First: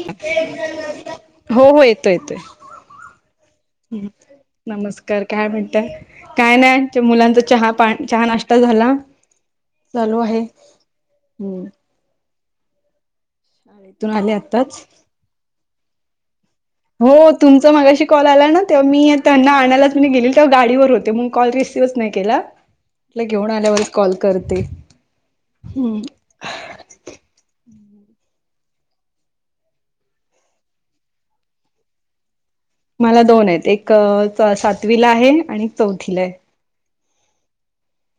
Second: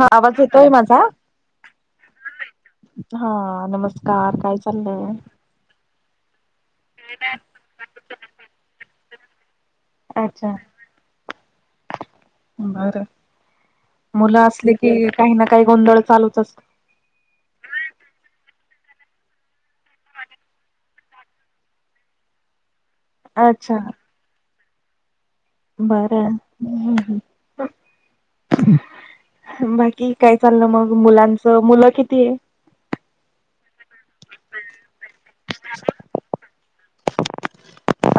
हा आवाज येतोय माझा हो हो येतो येतोय हा ह् नमस्कार काय चाललंय? नमस्कार काय म्हणत काय नाहीच्या मुलांचा चहा चहा नाश्ता झाला चालू आहे हम्म बर शाळेतून आले मुलं असले आताच कि काही ना काही गोंधळ चालूत असत हो तुमचा मागाशी कॉल आला ना तेव्हा मी त्यांना आणायच मी गेली तेव्हा गाडीवर होते मग कॉल रिस शिवस् नाहीयकेला ह त घेऊन आल्यावर कॉल करते हम्म बरं हम् ह् बाकी काय चाललं मग मुलांचं मुलं किती आहे मला दोन आहेत एक सातवीला आहे आणि चौथीला आहे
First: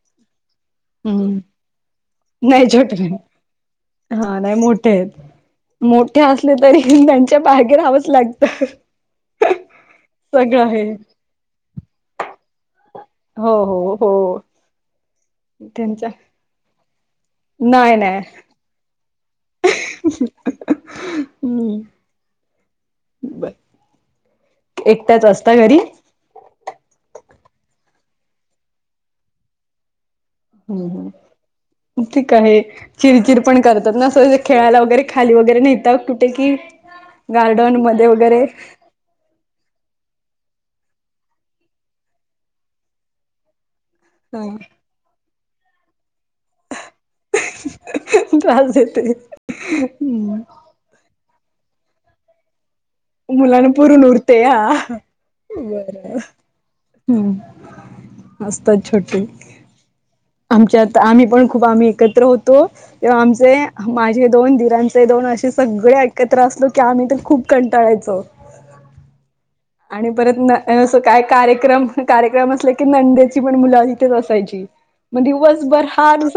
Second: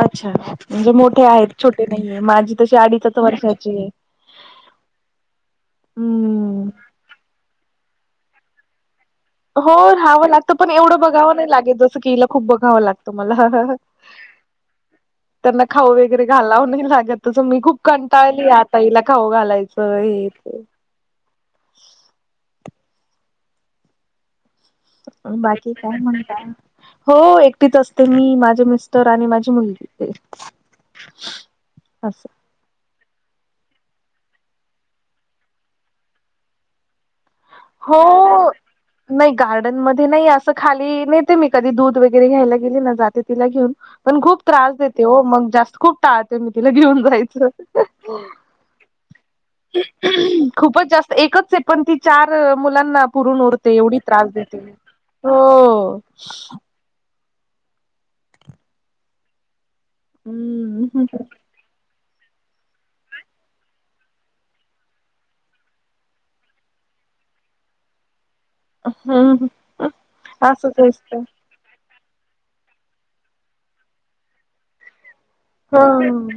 अच्छा म्हणजे मोठे हम्म आहेत छोटे नाहीे माझी नाही तशी छोटे नाही अडीचच वर्षाची आहे हा नाही मोठे आहेत मोठे असले हम्म तरी त्यांच्या बागे रा हवंच लागतं हो राहावं लागत सगळं पण आहे एवढं बघावं नाही लागेल जसं की हला खूप बघावं लागतं हो तुम्हाला हो हो त्यांना खाऊ त्यांचा वगैरे घालाव नाही लागत तसं मी खूप नाही नाही कंटाळली आहे तईला खाऊ घालायचं हे ते हम्म बाय बाकी काय म्हणताय हो एकटीच असते मी माझे मिस्टर आणि माझी मुलगी ते हम् हम् ठीक आहे चिरचिर पण करतात ना असं खेळायला वगैरे खाली वगैरे नाहीेतात कुठे की गार्डन हो नाही गार्डन मध्ये नाही असं खाली नेते मी कधी दूध वगैरे घ्यायला गेले ना जाते तिला घेऊन पण खूप हा त्रास देते हो मग जास्त खूप टाळते मी तिला घेऊन जायचं ते हम् खूपच जास्त एकच आहे पण ती चार मुलांना पुरून मुलांना उरते एवढी पुरून त्रास उरते देते हा हो ह असतच छोटी आमच्यात हम्म आम्ही पण खूप आम्ही एकत्र होतो किंवा आमचे माझे दोन दीरांचे दोन असे सगळे एकत्र असलो की आम्ही ते खूप क टाळायचो. हम् ह आणि परत न असं काय कार्यक्रम कार्यक्रम अस की नंद्याची पण मुलं इथेच असायची मग हो दिवसभर हानुस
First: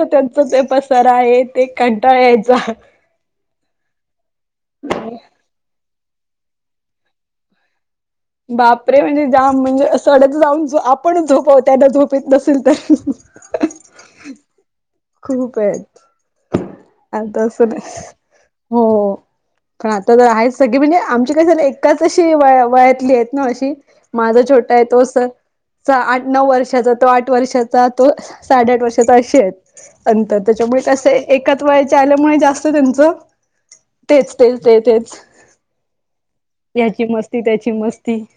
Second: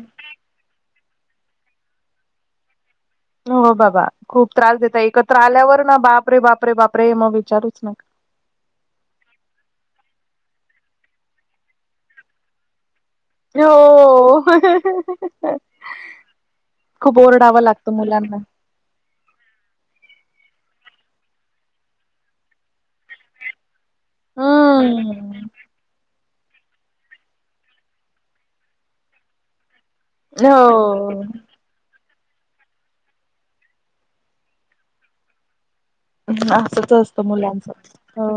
ते पसर आहे ते कंटाळायचा हो बाबा खूप त्रास देत एकत्र आल्यावर ना बापरे बापरे बापरे हे मग विचारूच नका बापरे म्हणजे जाम म्हणजे सडत जाऊन आपणच झोप त्याना झोपत नसेल तर खूप हो आहेत खूप आता ओरडावं असं लागतं नाही मुलांना हो पण आता तर आहे सगळी म्हणजे आमची काही स एकाच अशी वया आहेत ना अशी माझा छोटा आहे तो स हम्म आठ नऊ वर्षाचा तो आठ वर्षाचा तो साडेआठ वर्षाचा असे आहे. अंतर त्याच्यामुळे असं हो. ए वयाचे आल्यामुळे जास्त त्यांच तेच तेच ते तेच ् असच याची असतं मुलांच हो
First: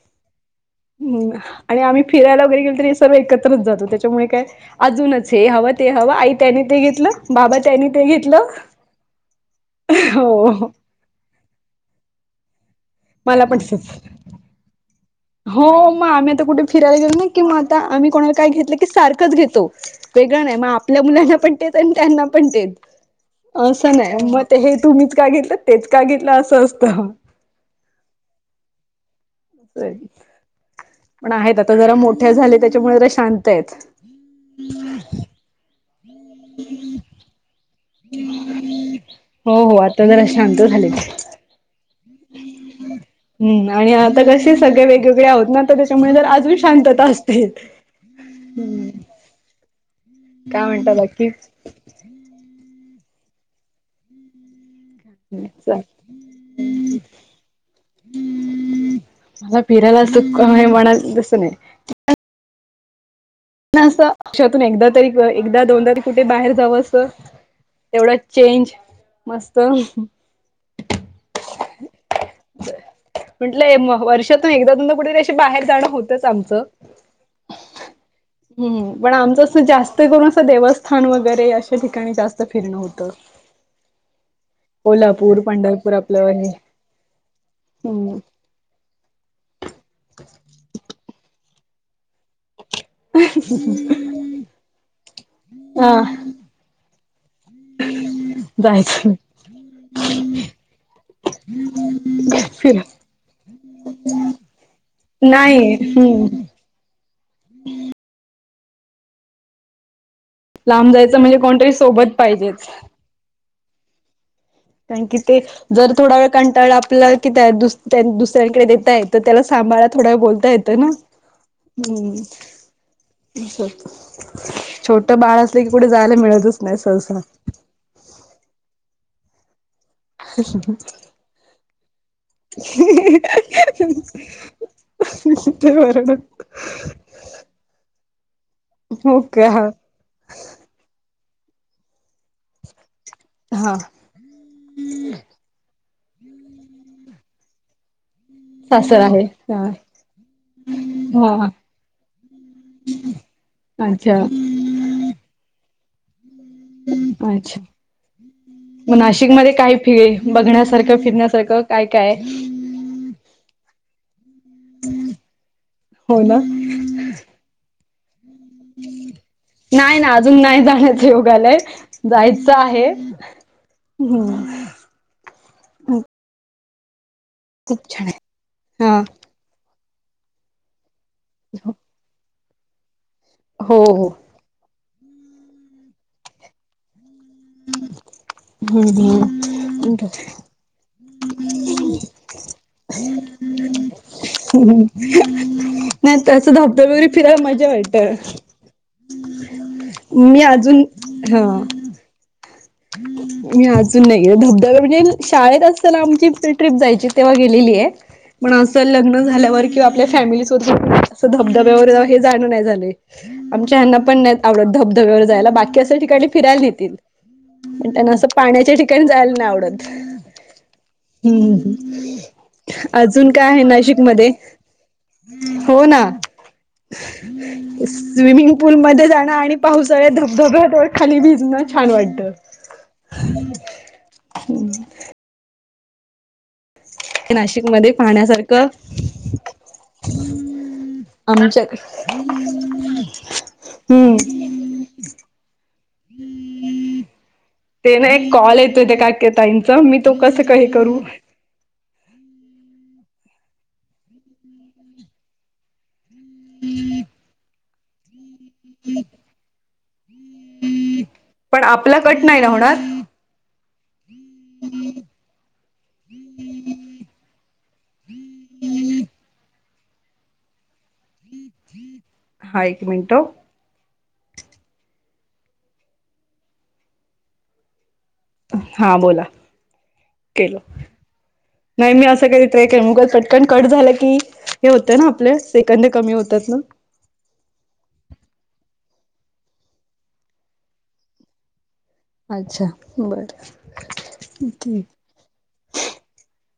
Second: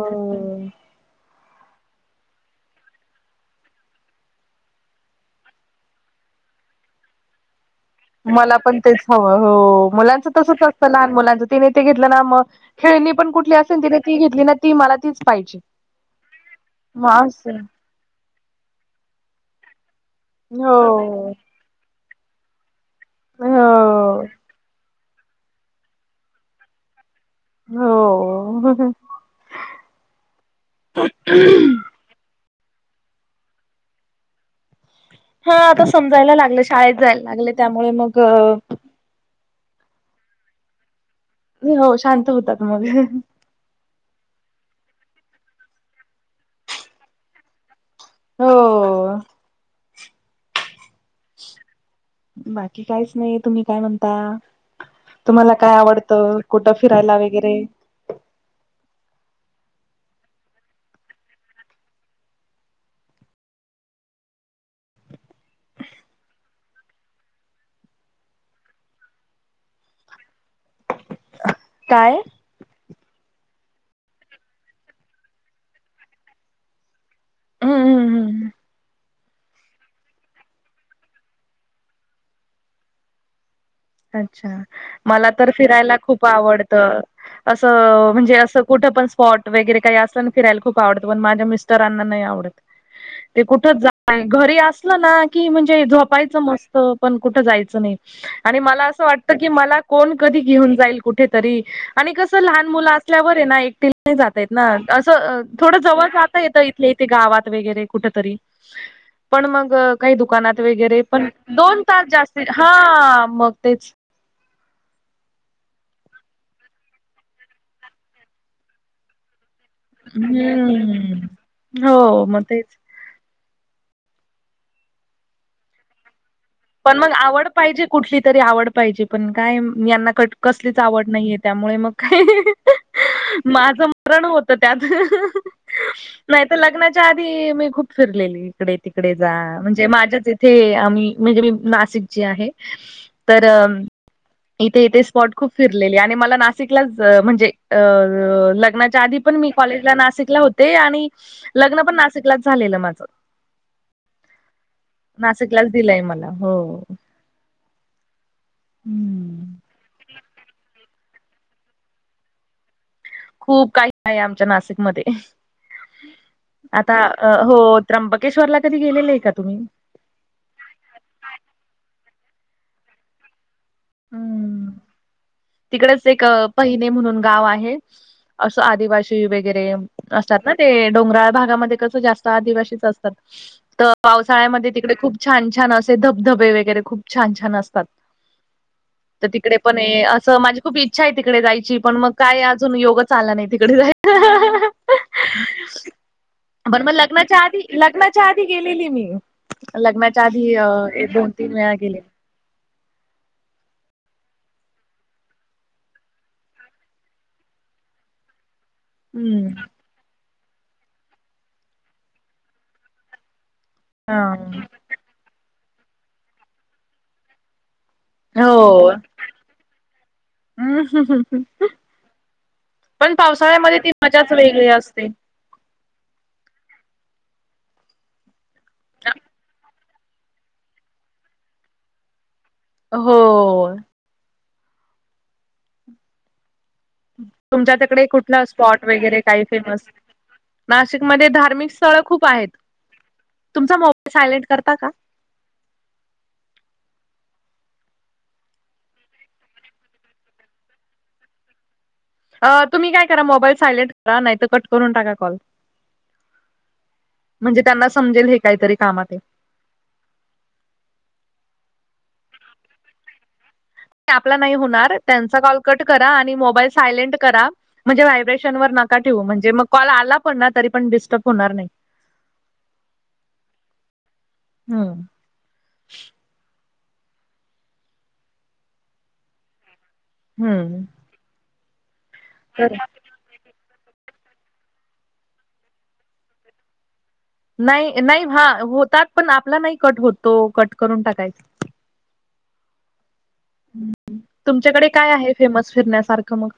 हम आणि आम्ही फिरायला वगैरे गेल तर हे सर्व एकत्रच जातो त्याच्यामुळे काय अजूनच हे हवं ते हवं आई त्यानी ते घेतलं बाबा त्यानी ते घेत मला पण तेच हवं हो मुलांचं तस हो लहान मुलांच तिने ते घेतलं ना मग खेळणी पण मला कुठ असेल तसंच तिने ती घेतली ना ती मला ती हो मग आम्ही आता कुठे फिरायला गेलो ना कि मग असं. आता आम्ही कोणाला काय घेतलं की सारखंच घेतो. वेगळं नाही मग हो आपल्या मुलांना पण तेेत आणि त्यांना पण तेेत असं हो नाही मग हेच तुम्हीच का घेतलं तेच का घेतलं असं असतं. हो पण आहेत आता जरा मोठे झाले त्याच्यामुळे जरा शांत आहेत. हा आता समजायला लागलं शाळेत जायला लागलं त्यामुळे मग हो हो आता जरा शांत झाले. नाही हो शांत होतात मग हम् आणि आता कसे सगळे वेगवेगळे आहोत ना तर त्याच्यामुळे तर अजून शांतता असते. हम्म हो. काय म्हणत बाकी बाकी काहीच नाही, तुम्ही काय म्हणता? तुम्हाला काय मला आवडतं? कुठं फिरायला वगैरे, मला फिरायला सुख आहे म्हणा जस नाही ना अस वर्षातून एकदा तरी एकदा दोनदा तरी कुठे बाहेर जावं असं. तेवढा चेंज मस्त काय? म्हंटलंय वर्षातून एकदा तून कुठेतरी अशी बाहेर जाणं होतंच आमचं हम् हम हम हम्म पण आमचं अस जास्त करून असं देवस्थान वगैरे अशा ठिकाणी जास्त फिरणं होतं. अच्छा मला कोल्हापूर तर पंढरपूर फिरायला खूप आपलं हे आवडतं असं हम्म म्हणजे असं कुठ पण स्पॉट वगैरे काही असताना फिरायला खूप आवडत पण माझ्या मिस्टरांना नाही आवडत. ते कुठ घरी असलं ना की म्हणजे हा झोपायचं मस्त पण कुठ जायचं नाही आणि मला असं जायचं वाटत. की मला कोण कधी घेऊन जाईल कुठेतरी आणि कसं लहान फिर मुलं असल्यावर आहे ना एकटी जातयेत ना असं नाही थोडं जवळ हम्म जातयेत. तेे गावात वगैरे कुठ तरी पण मग काही दुकानात लांब वगैरे जायचं पण म्हणजे कोणतरी दोन तास सोबत जास्त पाहिजेच हा मग तेच काय की ते जर थोडा वेळ कंटाळा आपल्या कि दुसऱ्यांकडे देतय तर त्याला सांभाळ थोड्या बोलता येत ना हम्म हम् हो मग तेच स छोटं बाळ असले की, कुठे जायला मिळतच नाही पण मग सहसा. आवड पाहिजे कुठली तरी आवड पाहिजे पण काय यांना कट कसलीच आवड नाहीये, त्यामुळे मग काही माझं मरण होत त्यात. ते बरोबर नाही तर लग्नाच्या आ धी मी खूप फिरलेली इकडे, तिकडे हो जा का हा म्हणजे माझ्याच इथे आम्ही म्हणजे मी नाशिक ची आहे तर, हा इथे इथे स्पॉट खूप फिरलेली आणि मला नाशिकलाच म्हणजे अ सासर लग्नाच्या आधी आहे पण, मी कॉलेजला नाशिकला होते आणि हा लग्न पण नाशिकलाच झालेलं माझं. अच्छा. नाशिकलाच दिलय मला. हो. अच्छा मग नाशिक हम्म. मध्ये काही फि बघण्यासारखं, फिरण्यासारखं काय काय ये? खूप काही आहे आमच्या नाशिकमध्ये. हो ना आता हो. त्र्यंबके्शवरला कधी गेलेले आहे का तुम्ही? नाही ना अजून नाही जाण्याच योग आलय, जायचं आहे ह. हम्म तिकडेच एक पहिने म्हणून गाव आहे, खूप छान असं आहे हा आदिवासी वगैरे असतात ना, ते डोंगराळ भागामध्ये कस जास्त आदिवासीच असतात. हो तर पा हो ळ्या मधे तिकडे खूप छान छान असे धबधबे वगैरे खूप छानछान आसतात, तर तिकडे पण हम्म असं माझी खूप इच्छा आहे तिकडे जायची, पण मग काय अजून योगच आला नाही तिकडे जायच [inaudible] हम्म. नाही तसं बर, धबधबे म वगैरे लगनाच्या फिरायला आधी, मजा लगनाच्या वाटत आधी गेलेली मी, लग्नाच्या मी आधी अजून एक दोन हा तीन वेळा गेलेली. [inaudible] मी अजून नाही गे धबधब म्हणजे शाळेत असताना, आमची ट्रीप जायची तेव्हा गेलेली आहे. मण असं लग्न हम्म झाल्यावर किंवा आपल्या फॅमिलीसोबत असं धबधब्यावर हे जाणं नई झालय. आमच्या ह्यांना पण हा नाही आवडत धबधब्यावर जायला, बाकी असा ठिकाणी फिरायला न्हेतील. पण त्यांना असं पाण्याच्या हो. ठिकाणी जायला नाय आवडत. हम्म पण अजून काय आहे पावसाळ्यामध्ये ती नाशिकमध्ये? मजाच वेगळी असते. हो ना. स्विमिंग पूल मध्ये जाण आणि पाऊस सगळ्या धबधब्यात खाली भिजणं छान वाटतं. हो. तुमच्या नाशिकमध्ये तिकडे कुठला पाहण्यासारखं स्पॉट वगैरे, काही फेमस? नाशिकमध्ये आमच्या धार्मिक स्थळ खूप आहेत. तुमचा मो हम्म सायलेंट करता का? ते ना एक कॉल येतोय त्या काक्यताईच, मी तो कसं हे करू? तुम्ही काय करा मोबाईल सायलेंट करा, नाहीतर कट करून टाका कॉल. [unintelligible] म्हणजे त्यांना समजेल हे काहीतरी कामाताय. पण आपला कट नाही ना होणार? आपला नाही होणार त्यांचा कॉल कट करा, आणि मोबाईल सायलेंट करा म्हणजे व्हायब्रेशनवर नका ठेवू, म्हणजे मग कॉल आला पण ना तरी पण डिस्टर्ब होणार नाही. हा एक मिनिट हम्म. हा बोला. केलं हम्म. नाही मी असं तर [unintelligible] मुग से कट झालं की, हे होतं ना आपल्या सेकंद कमी होतात ना. नाही नाही हा होतात, पण आपला नाही कट होतो कट करून टाकायच. अच्छा! बरं तुमच्याकडे ठीक काय आहे फेमस फिरण्यासारखं मग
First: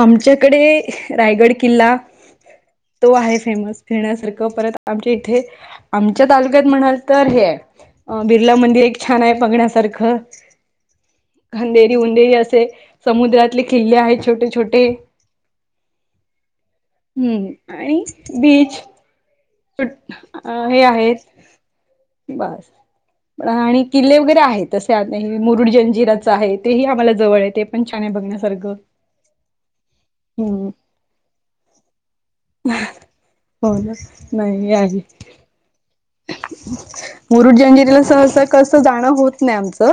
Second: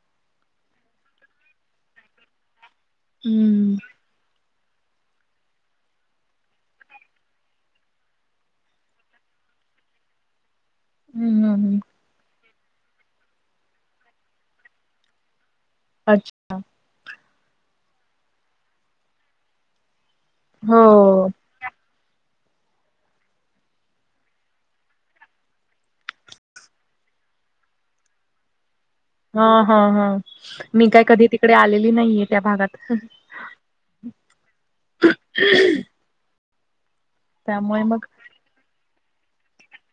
आमच्याकडे रायगड किल्ला, तो आहे हम्म फेमस फिरण्यासारखं परत आमच्या इथे, आमच्या तालुक्यात म्हणाल तर हे आहे अ- बिर्ला मंदिर एक छानय बघण्यासारखं. हम्म हम्म हम्म खंधेरी उंदेरी असे, समुद्रातले किल्ले आहेत छोटे छोटे. अच्छ हम्म आणि बीच. हे हो आहेत बस. [unintelligible] आणि किल्ले वगैरे आहेत, तसे मुरुड जंजिराच आहे तेही आम्हाला जवळ य ते पण छान बघण्यासारखं हा, हा, हा हम्म मी काय कधी तिकडे आलेली नाहीये त्या भागात हो ना. नाही आले, मुरुड त्यामुळे जंजिराला मग सहसा कसं जाणं होत नाही आमचं,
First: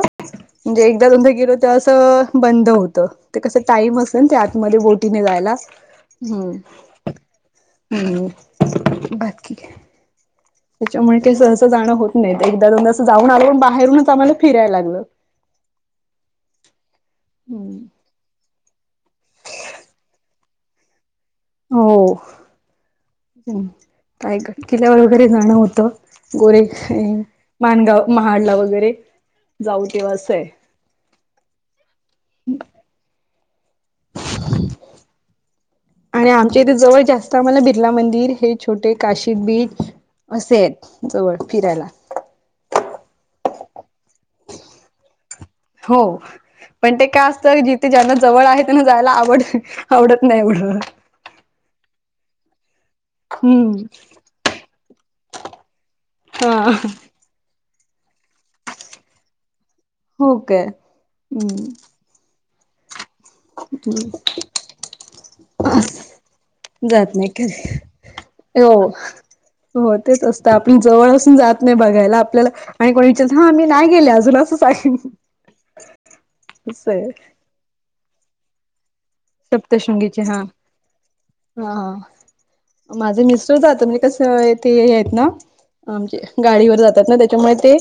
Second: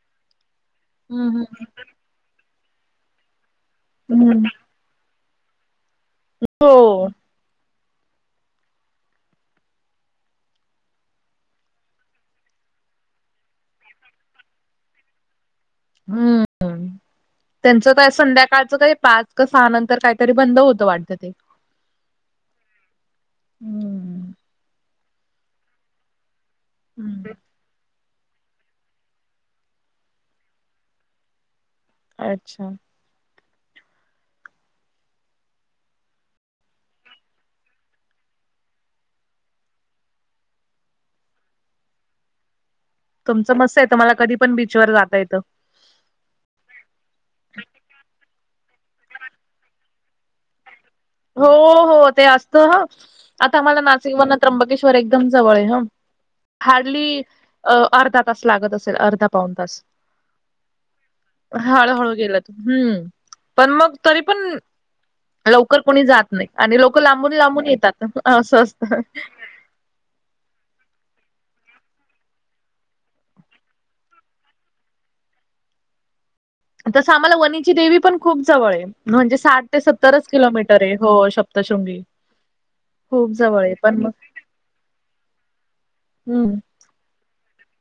म्हणजे एकदा दोनदा हम्म गेल तर असं बंद होत. ते कस टाइम असत ना हम्म ते, हम्म आतमध्ये बोटीने जायला हम्. हो ह् बात क आहे. [unintelligible] त्याच्यामुळे काही सहसं जाणं होत नाही, एकदा दोनदा असं जाऊन आलून बाहेरूनच आम्हाला फिरायला लागलं. हम्म त्यांचा का संध्याकाळचं काही पाच क सहा नंतर काहीतरी बंद होतं वाटतं ते हो हम्म रायगड, किल्ल्यावर वगैरे जाणं होतं. गोरे हम्म माणगाव, महाडला, वगैरे जाऊ तेव्हा असं आहे. अच्छा! [inaudible] आणि आमच्या इथे जवळ जास्त आम्हाला बिर्ला मंदिर हे छोटे काशी बीच असे आहेत जवळ फिरायला तुमचं मस्त, तुम्हाला कधी पण बीच वर जाता येतं. हो. पण ते काय असतं, जिथे ज्यांना जवळ आहे त्यांना जायला आवड आवडत नाही म्हण. हो हो ते असत. आता आम्हाला हम्म नाशिक वरण त्र्यंबकेश्वर एकदम जवळ आहे ह हा हार्डली अ अर्धा तास लागत असेल, अर्धा पाऊन तास हो काय हम्म हळूहळू गेलं. हम्म, पण मग तरी पण ठीक. [inaudible] लवकर कोणी जात नाही, आणि लोक लांबून लांबून कधी येतात असं हो असतं. हो तेच असतं, आपण जवळ असून जात नाही बघायला आपल्याला आणि कोणी विचार, हा मी नाही गेले अजून असच आहे. जसं आम्हाला, वणीची देवी पण खूप जवळ आहे. म्हणजे साठ ते सप्तशृंगीचे सत्तरच हा किलोमीटर आहे, हो हा सप्तशृंगी माझे खूप मिस्टर जवळ आहे जातात पण म्हणजे, मग कस ते हे आहेत ना म्हणजे हम्म गाडीवर जातात ना. त्याच्यामुळे ते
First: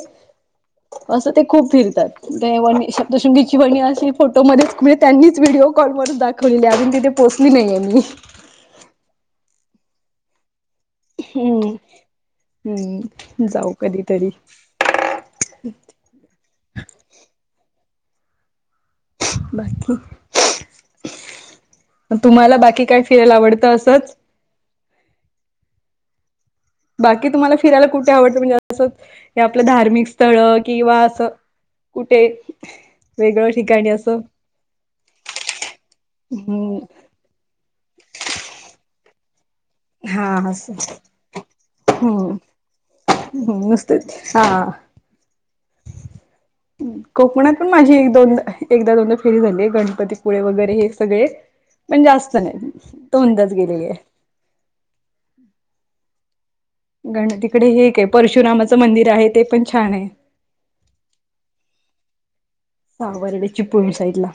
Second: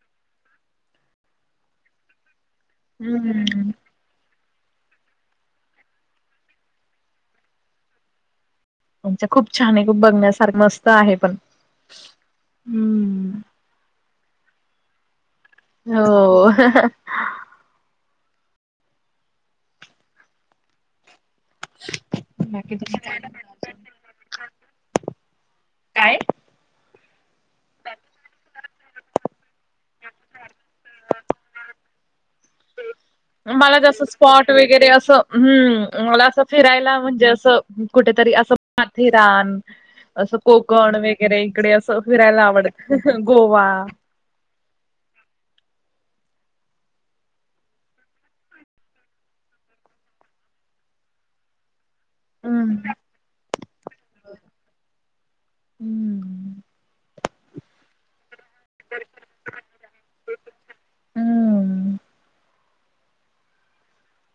असं ते खूप फिरतात ते वणी शब्दशृंगीची हम्म वणी असे फोटोमध्येच, त्यांनीच व्हिडिओ कॉलवरून दाखवलेली अजून तिथे पोचली नाहीये मी. म्हण खूप छान आहे खू बघण्यासारखं मस्त [unintelligible] हम्म, हम्म जाऊ कधीतरी हो. बाकी, तुम्हाला बाकी काय फिराला आवडतं असंच काय? बाकी तुम्हाला फिरायला कुठे आवडत, म्हणजे असं हे आपलं धार्मिक स्थळ किंवा असं कुठे? वेगळं मला ठिकाणी जास्त असं स्पॉट वगैरे असं हम्, मला असं हम्म फिरायला म्हणजे असं कुठेतरी असं माथेरान असं कोकण वगैरे इकडे असं हम्म फिरायला आवड गोवा नुसतेच हा. [unintelligible] कोकणात पण माझी एक दोनदा, एकदा दोनदा फेरी झालीय गणपतीपुळे वगैरे हे सगळे [inaudible] पण जास्त नाही, हम्म दोनदा गेलेली आहे. हम्म गण, तिकडे हे एक परशुरामाचं मंदिर आहे ते पण छान ये. हम्म. सावर्डे चिपळूण साईडला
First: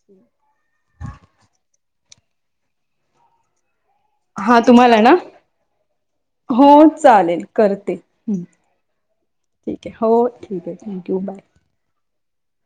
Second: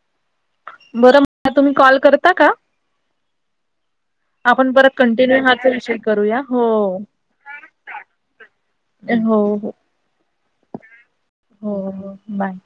[unintelligible] बरं म तुम्ही कॉल करता का? हा आपण परत तुम्हाला ना? कंटिन्यू हाच विषय करूया हो चालेल करते. हो. ठीकये हो ठीक ये थँक्यू बाय हो हो बाय.